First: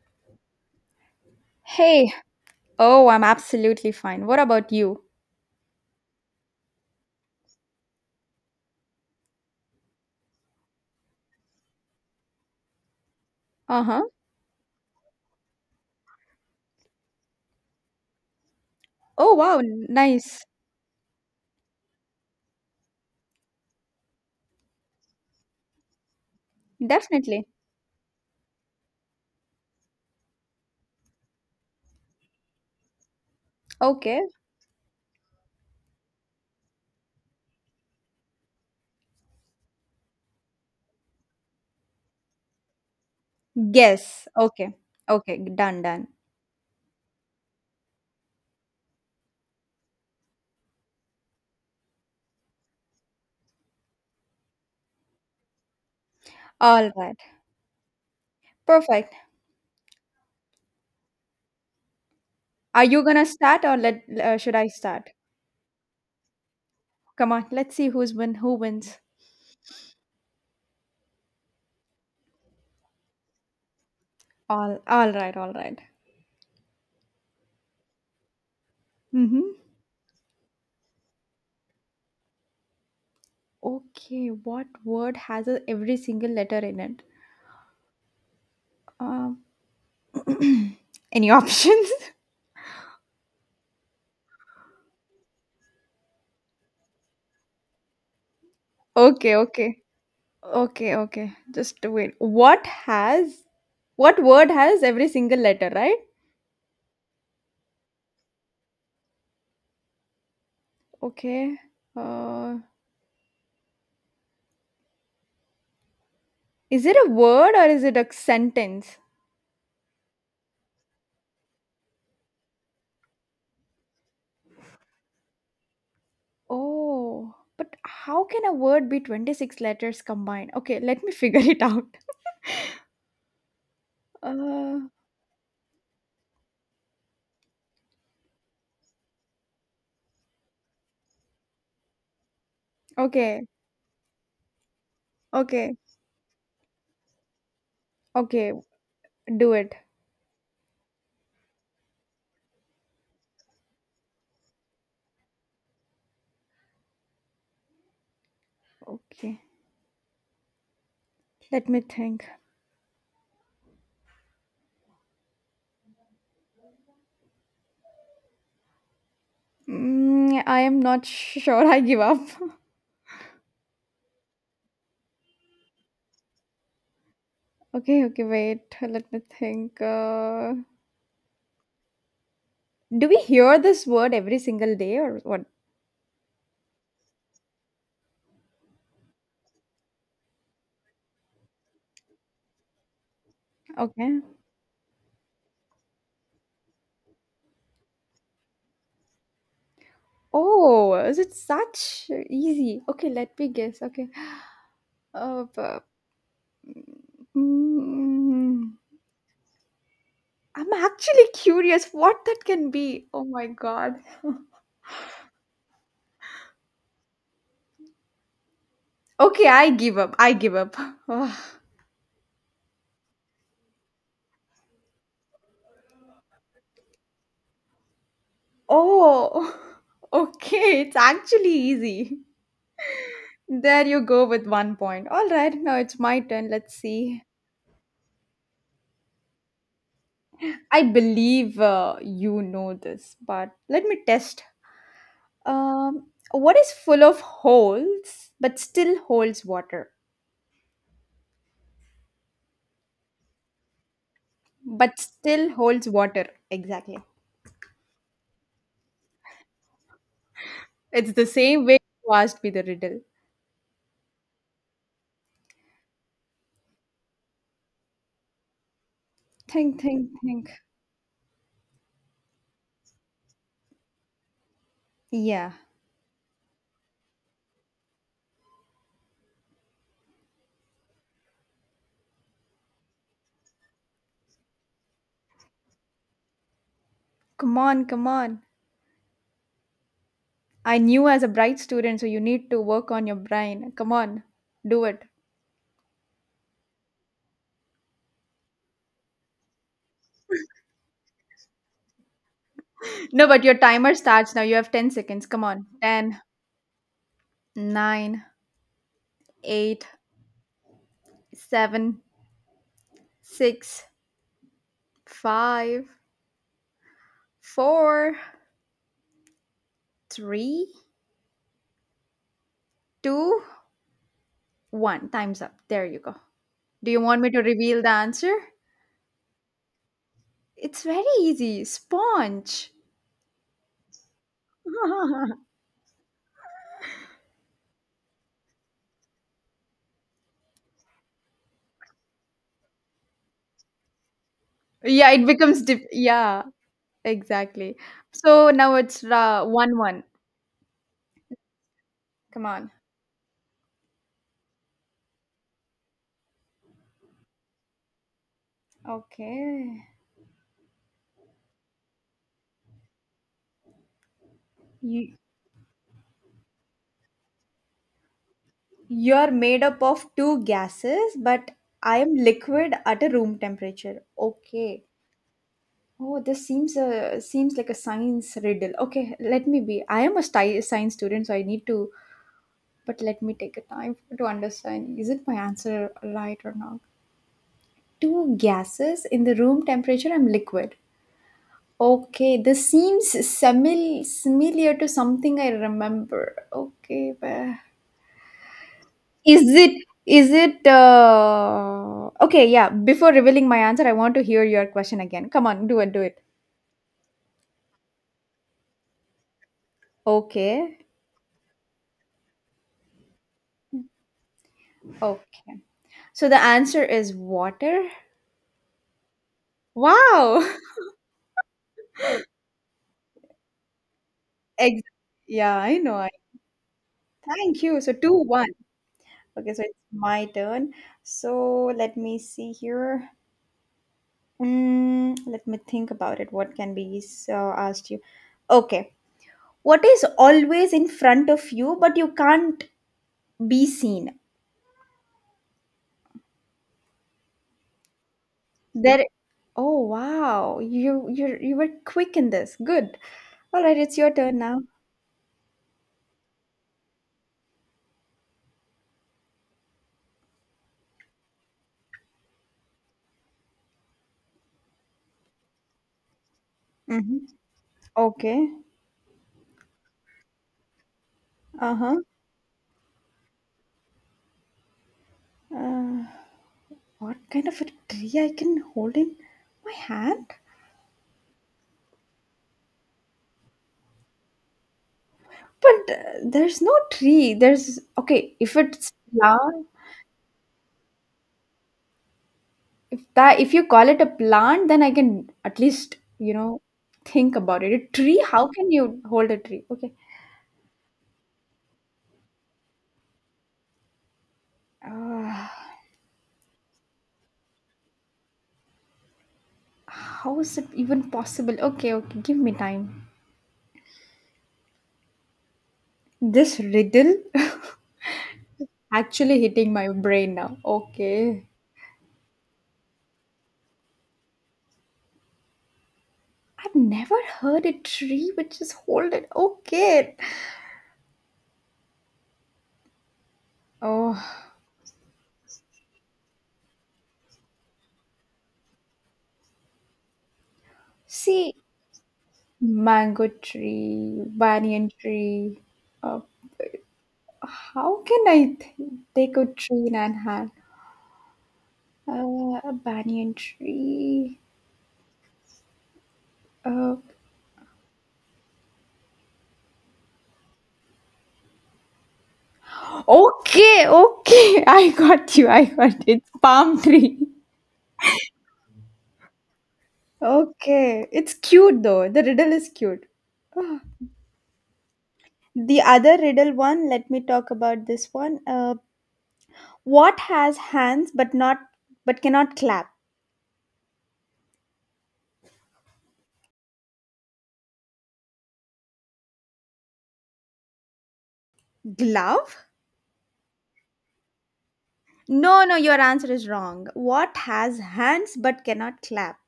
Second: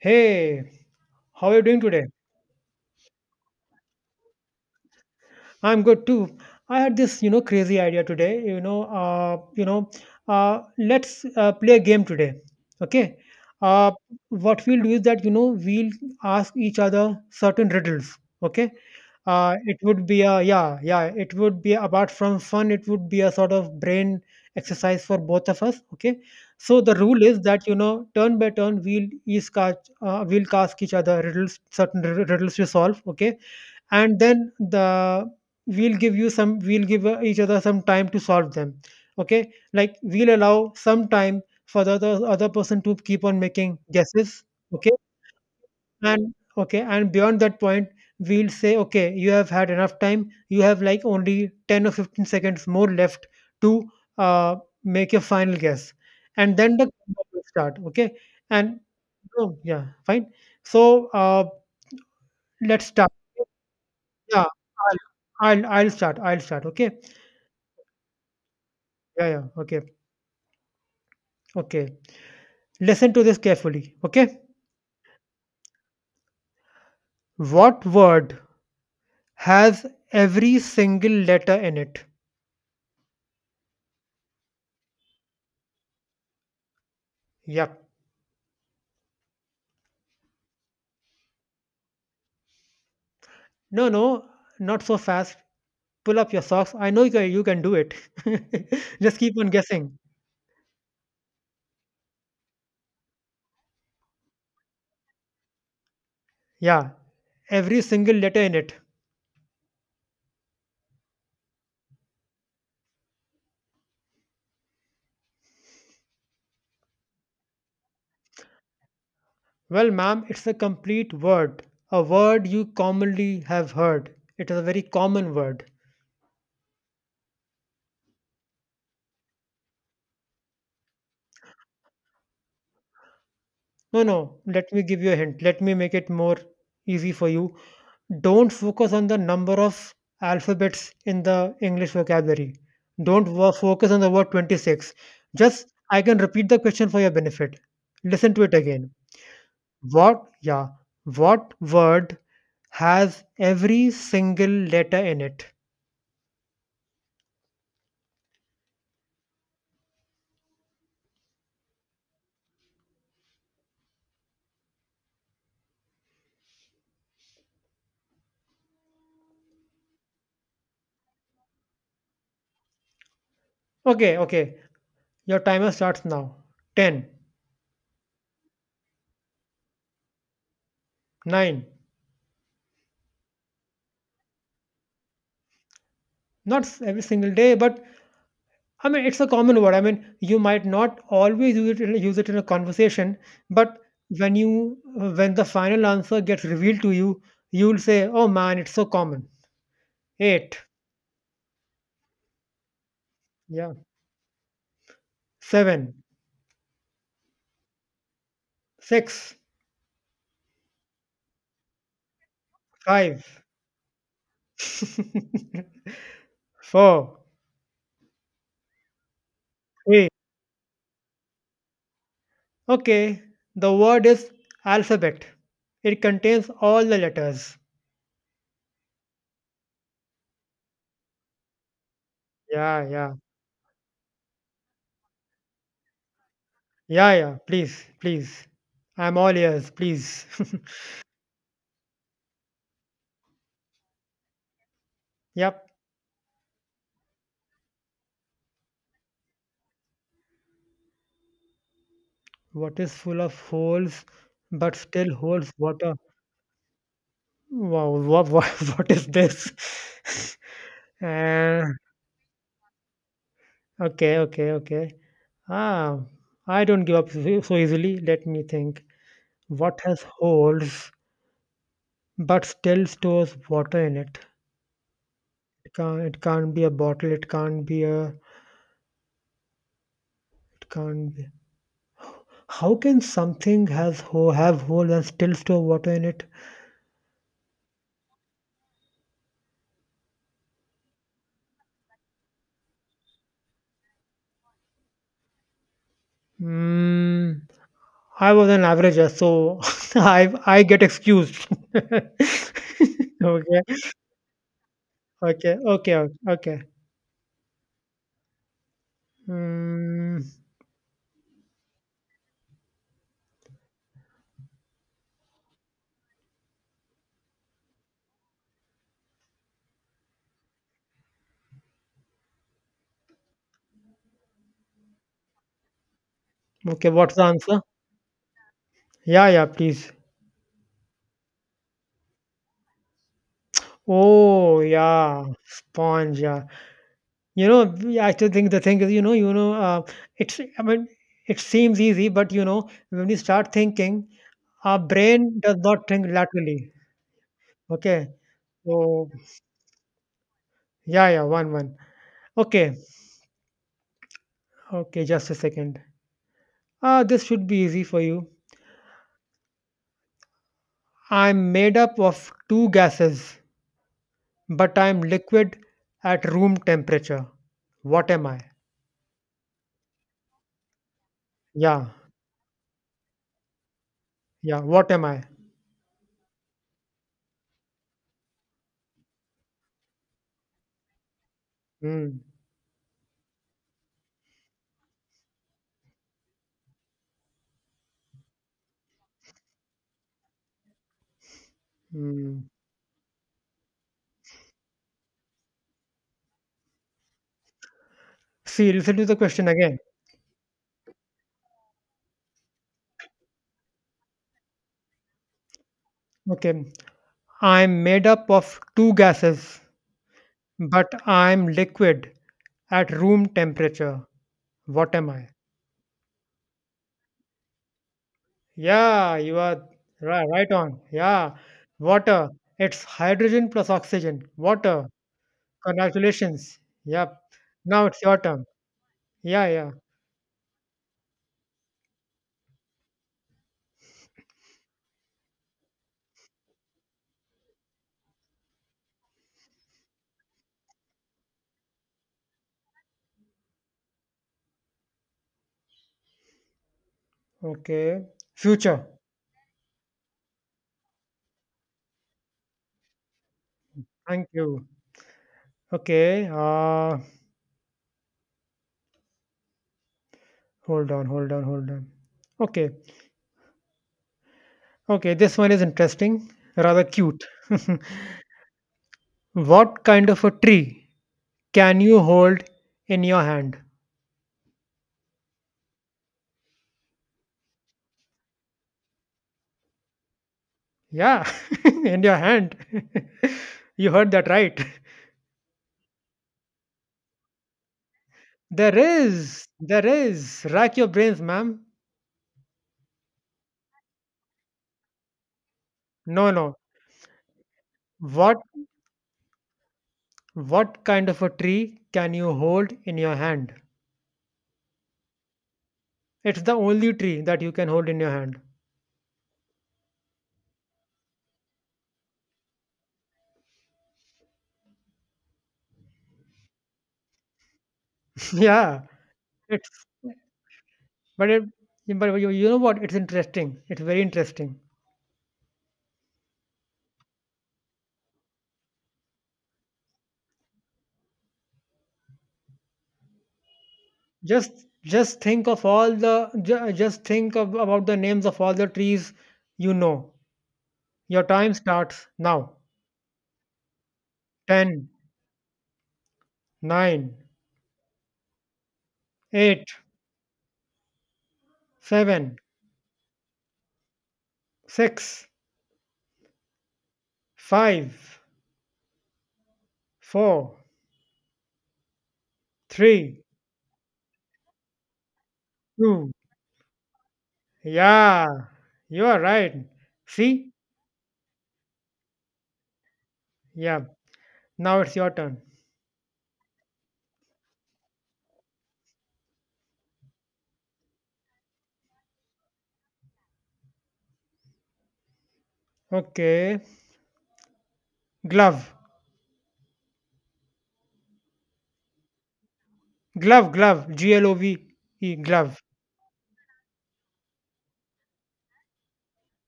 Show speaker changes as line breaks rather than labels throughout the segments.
Hey, how are you doing today?
Hey, oh, I'm absolutely fine. What about you?
I'm good too. I had this, crazy idea today. Let's play a game today. Okay.
Uh
Uh,
huh.
what we'll do is that we'll ask each other certain riddles. Okay.
Oh, wow,
It would be a
nice.
yeah, yeah. It would be apart from fun, it would be a sort of brain exercise for both of us. Okay. So the rule is
Definitely.
that turn by turn, we'll each cast, we'll ask each other riddles, riddles to solve. Okay, and
Okay.
then the we'll give you some, we'll give each other some time to solve them. Okay, like we'll allow some time for the other person to keep on making
Guess.
guesses.
Okay.
Okay,
Okay, done, done.
and okay, and beyond that point we'll say, okay, you have had enough time, you have like only 10 or 15 seconds more left to uh, make your final guess, and then the
All right.
countdown will start. Okay, and
Perfect.
oh, yeah, fine. So
Are
let's
you
start.
gonna start or let
Yeah,
should I
I'll
start?
I'll start. I'll start, okay?
Come on, let's see who wins.
Yeah, yeah. Okay. Okay. Listen to this carefully, okay?
All right, all right.
What word
Mm-hmm.
has every single letter in it?
Okay, what word has every single letter in it?
Yep.
Um, any options?
No, no, not so fast. Pull up your socks. I know you can do it. Just
Okay,
keep on
okay.
guessing.
Okay, okay. Just wait. What word has every single letter, right?
Yeah, every single letter in it.
Okay. Uh, is it a word or is it a sentence?
Well, ma'am, it's a complete word, a word you commonly have heard. It is a very common word.
Oh, but how can a word be 26 letters combined? Okay, let me figure it out.
No, no, let
Uh,
me give you a hint. Let me make it more easy for you. Don't focus on the number of alphabets in the English vocabulary. Don't
okay,
wo- focus on the word 26. Just,
okay,
I can repeat the question for your benefit. Listen to
okay.
it again.
Do it.
What, yeah, what word has every single letter in it?
Okay. Let me think. I am not sure. I give up.
Okay, okay. Your timer starts now. 10,
Okay, okay, wait. Let me think.
9.
Do we hear this word every single day or what?
Not every single day, but I mean, it's a common word. I mean, you might not always use it in a conversation, but
Okay.
when you, when the final answer gets revealed to you, you'll say, "Oh man, it's so common." Eight,
Oh, is it such easy? Okay, let me
yeah,
guess. Okay. Uh, bu-
seven,
mm,
six,
I'm actually curious what that can be.
five,
Oh my god.
four,
Okay, I give
three.
up. I give up. Ugh.
Okay, the word is alphabet. It contains all the letters.
Oh, okay. It's actually easy.
Yeah, yeah,
There you go with 1 point. All right, now it's my turn. Let's
yeah,
see.
yeah. Please, please. I'm all ears. Please.
I believe you know this, but let me test.
Yep.
What is full of holes but still holds water?
What is full of holes but
But
still holds
still holds
water?
water. Exactly.
Wow, what is this?
It's the same
Uh,
way you asked me the riddle.
okay, okay, okay. Ah, I don't give up so easily. Let me think. What has
Think, think.
holes but still stores water in it?
Yeah.
It can't be a bottle. It can't be a. It can't be. How can something has ho have holes and still store water in it?
Come on, come on. I knew as a bright student, so you need to work on your brain. Come on, do it.
Hmm. I was an averager, so I get excused.
No, but your
Okay,
timer starts now. You have 10 seconds. Come
okay,
on.
okay,
Ten,
okay.
nine, eight,
Mm,
seven, six, five, four, three, two. One. Time's up. There you go. Do
okay,
you
what's
want
the
me to
answer?
reveal the answer?
Yeah, yeah, please.
It's very easy. Sponge.
Oh, yeah, sponge. Yeah, I still think the thing is, it's. I mean, it seems easy, but you know, when we start thinking, our
Yeah, it
brain does
becomes dip.
not think
Yeah,
laterally.
exactly.
Okay,
So now it's
so
1-1.
yeah, yeah, one, one.
Come on.
Okay, okay, just a second. Ah, this should be easy for you.
Okay.
I'm made up of two gases, but I'm
You,
liquid at room temperature. What am I?
you're made up of two gases, but
Yeah,
I am liquid at a room temperature.
yeah,
Okay.
what am I?
Oh, this seems like a science riddle. Okay, let me be. I am a science student, so I need to
Mm,
but let me take a time to understand is it my answer right or not? Two gases in the room temperature and liquid. Okay,
mm.
this seems similar to something I remember. Okay, but
See, listen to the
Is
question again.
it is it okay, yeah. Before revealing my answer, I want to hear your question again. Come on, do it, do it.
Okay, I'm made up of two gases,
Okay,
but I'm liquid at room temperature. What am I?
okay. So the answer is water.
Yeah, you are
Wow.
right on. Yeah, water. It's hydrogen plus oxygen.
Ex-
Water.
yeah, I know.
Congratulations. Yep.
Thank you.
Now
So
it's
2
your turn.
1.
Yeah,
Okay, so
yeah.
it's my turn. So let me see here. Let me think about it. What can be asked you? Okay. What is always in front of you, but you can't be seen?
Okay. Future.
There. Oh wow! You were quick in this. Good. All right, it's your
Thank
turn now.
you. Okay. Hold on, hold on, hold on. Okay. Okay. This one is interesting, rather
Mm-hmm.
cute.
Okay.
What kind of a tree can
Uh-huh.
you hold in your hand?
Uh What kind of a tree I can hold in my hand?
Yeah, in your hand. You heard that right.
But there's no tree. There's okay. If
There
it's
is,
plant,
there is. Rack your brains, ma'am.
if you call it a plant, then I can at least
No, no.
think about it. A tree?
What
How can you hold a tree? Okay.
what kind of a tree can you hold in your hand?
Uh,
It's the only tree that you can hold in your hand.
how is it even possible? Okay, okay. Give me time. This riddle
Yeah,
actually hitting
it's.
my brain now.
But it,
Okay.
but you, you know what? It's interesting. It's very interesting.
I've never heard a tree which is holding. Okay. Oh,
Just just think of all the ju- just think of, about the names of all the trees you know. Your time
see,
starts now.
mango tree, banyan
Ten,
tree, uh,
nine,
how can I take a
eight,
tree in an hand?
seven,
A banyan tree.
six,
Uh,
five, four, three,
okay, okay. I got you. I got
two.
it. Palm tree.
Yeah, you are right. See?
Okay, it's cute though. The riddle is cute.
Yeah. Now it's your turn.
The other riddle one, let me talk about this one. What has hands but cannot clap?
Okay. Glove.
Glove?
Glove. G L O V E, glove.
No, no, your answer is wrong. What has hands but cannot clap?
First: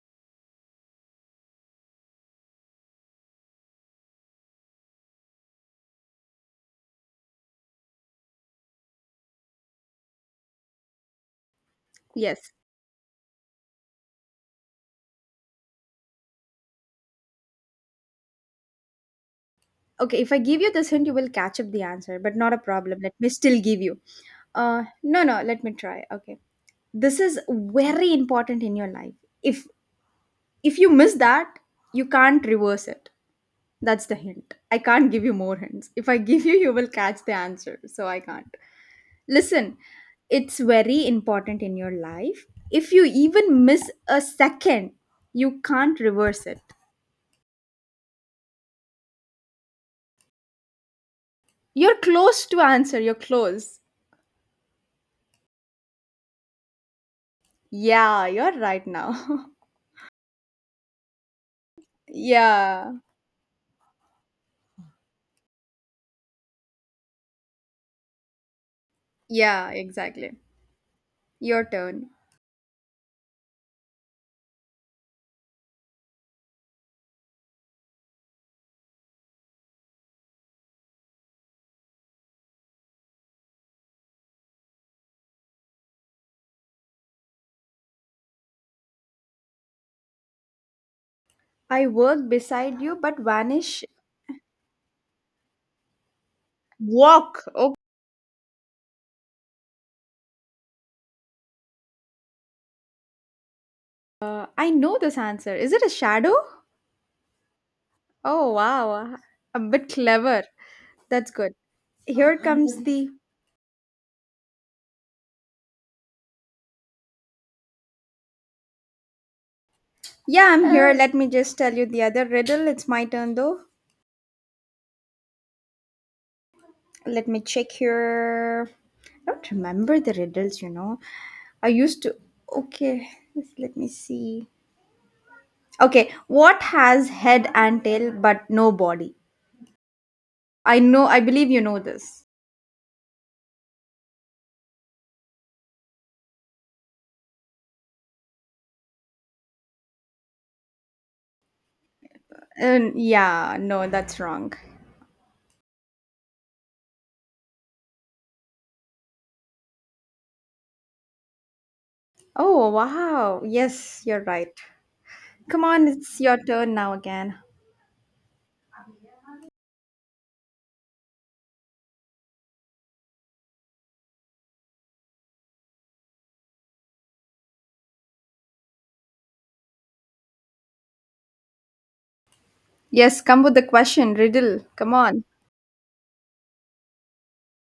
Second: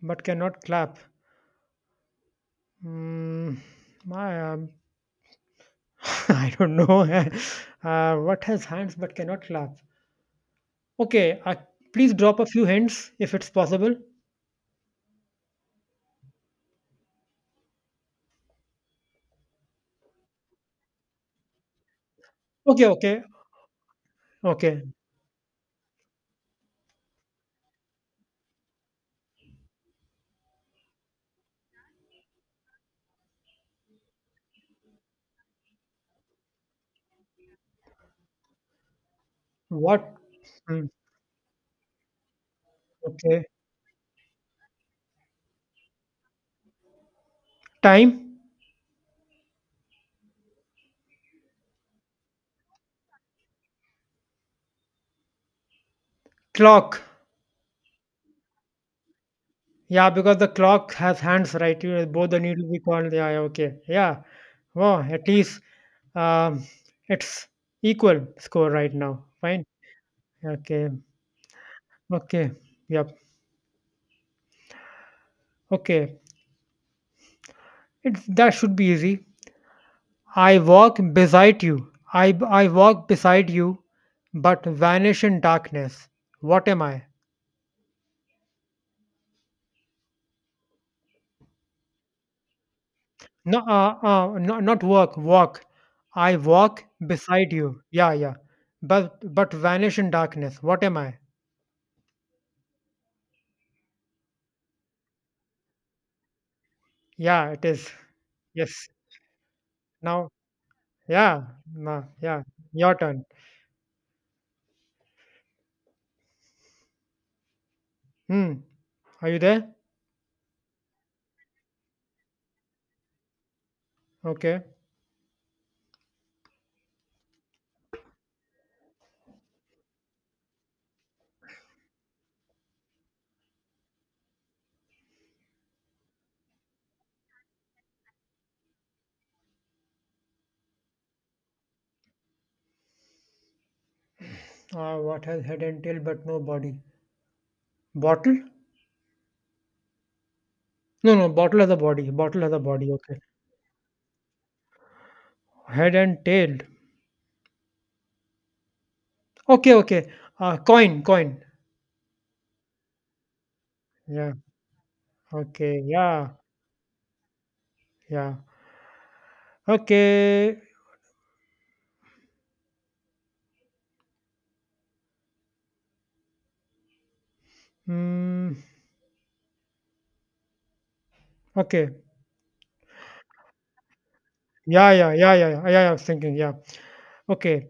But cannot clap. Mm, my, I don't know. Uh, what has hands but cannot clap? Okay, please drop a
Yes.
few hints if it's possible.
Okay, if I give you this hint, you will catch up the answer, but not a
Okay,
problem. Let
okay,
me still give you.
okay.
No, no, let me try. Okay. This is very important in your life. If if you miss that, you can't reverse it. That's the hint. I can't give you more hints. If I give you, you will catch the answer. So I can't. Listen,
What?
it's
Mm,
very important in your life. If you
okay.
even miss a second, you can't reverse it.
Time?
You're close to answer. You're close.
Clock.
Yeah, you're right now.
Yeah, because the clock has hands, right? You, both the need to be
Yeah,
called. Yeah, yeah, okay. Yeah. Wow, at least um, it's equal score right now. Fine.
yeah, exactly.
Okay.
Your turn.
Okay. Yep. Okay. It's that should be easy. I walk beside you, but vanish in darkness. What am I?
I work beside you but
No,
vanish.
no, not work, walk. I walk
Walk.
beside
Oh,
you. Yeah, yeah. But vanish in darkness. What am I?
I know this answer. Is it a shadow?
Yeah, it is.
Oh,
Yes.
wow. A bit
Now,
clever. That's
yeah,
good.
nah,
Here
yeah.
comes
Your
the.
turn. Hmm. Are you there?
Yeah, I'm here. Let me just tell you the other riddle. It's my turn though.
Okay.
Let me check here. I don't remember the riddles. I used to. Okay, let me see. Okay, what has head and tail but no body? I know, I believe you know this.
What has head and tail but no body? Bottle? No, no. Bottle has a body. Bottle has a body. Okay.
Yeah, no, that's wrong.
Head and tail. Okay, okay. Coin.
Oh, wow. Yes, you're
Yeah.
right. Come
Okay.
on, it's
Yeah.
your turn now again.
Yeah. Okay. Mm, okay.
Yes, come with the question, riddle.
Yeah.
Come
Yeah.
on.
Yeah. Yeah. Yeah. Yeah, I was thinking. Yeah. Okay.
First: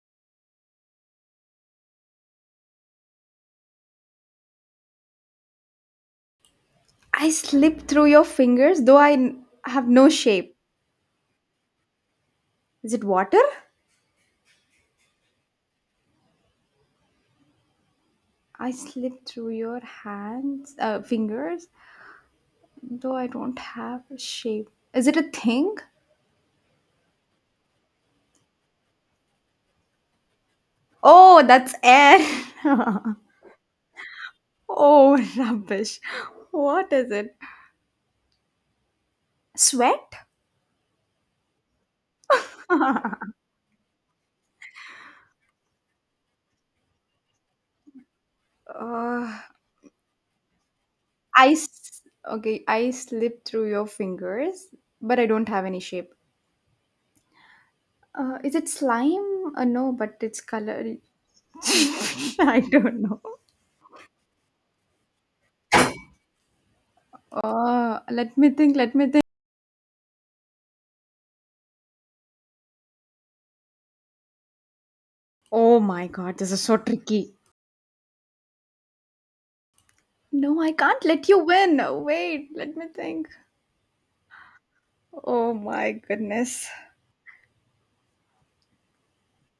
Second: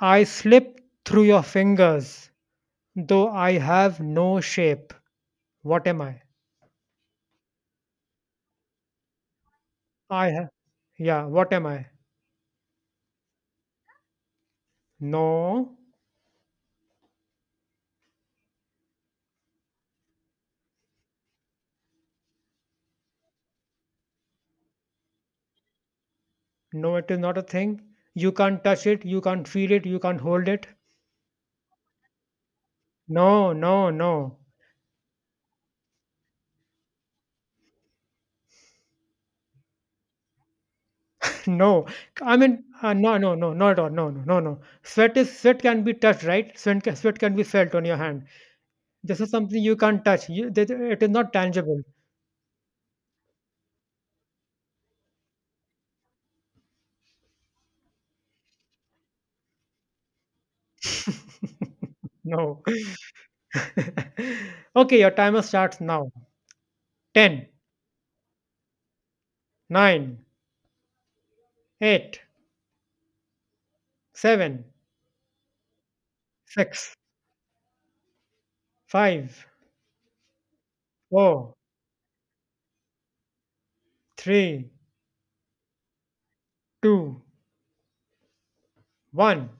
I slip through your fingers, though I have no shape. What am I?
I slip through your fingers, though I have no
I have.
shape.
Yeah. What am I?
Is it water?
No.
I slip through your hands, fingers, though I don't have a shape. Is it a thing?
No. It is not a thing. You can't touch it. You can't feel it. You can't hold it.
Oh, that's air.
No. No. No.
Oh, rubbish. What is it? Sweat?
No, no, no, no, not at all. No, no, no, no. Sweat can be touched, right? Sweat can be felt on your hand. This is
Uh,
something you can't touch. It is not
I
tangible.
s- okay, I slip through your fingers, but I don't have any shape. Is it slime? No, but it's color.
No.
I don't know.
Okay, your timer starts now. Ten,
Let me think. Let me think.
nine, eight, seven,
Oh my god, this is so
six,
tricky.
five,
No, I can't let you
four,
win. Wait, let me think.
three,
Oh my goodness.
two, one.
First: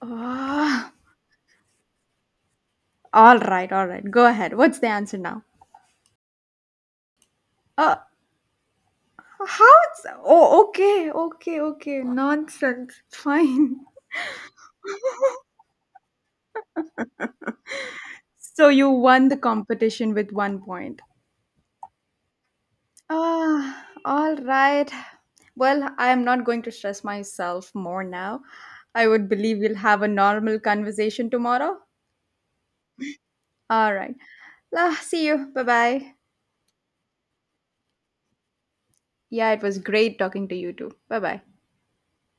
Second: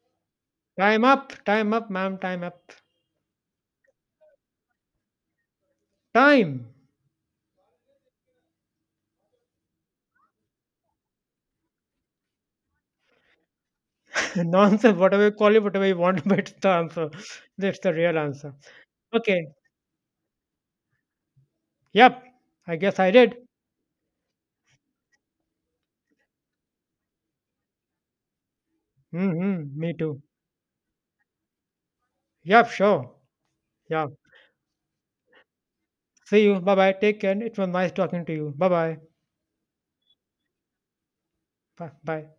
Ah,
Time up, ma'am, time up.
all right, all right. Go ahead. What's the answer now?
Time.
Uh, how? Oh, okay, okay, okay. Nonsense. Fine.
Nonsense, whatever you call it, whatever you want, but it's the answer. That's the real answer.
So you won the
Okay,
competition with 1 point.
yep, I guess I did.
Ah, all right. Well, I am not going to stress myself more now. I would believe
Mm-hmm,
we'll
me
have a
too.
normal conversation tomorrow.
Yep, sure.
All
Yeah.
right. Ah, see you. Bye bye.
See you. Bye bye. Take care. It was nice talking to you. Bye bye.
Yeah, it was great talking to you too. Bye bye.
Bye bye.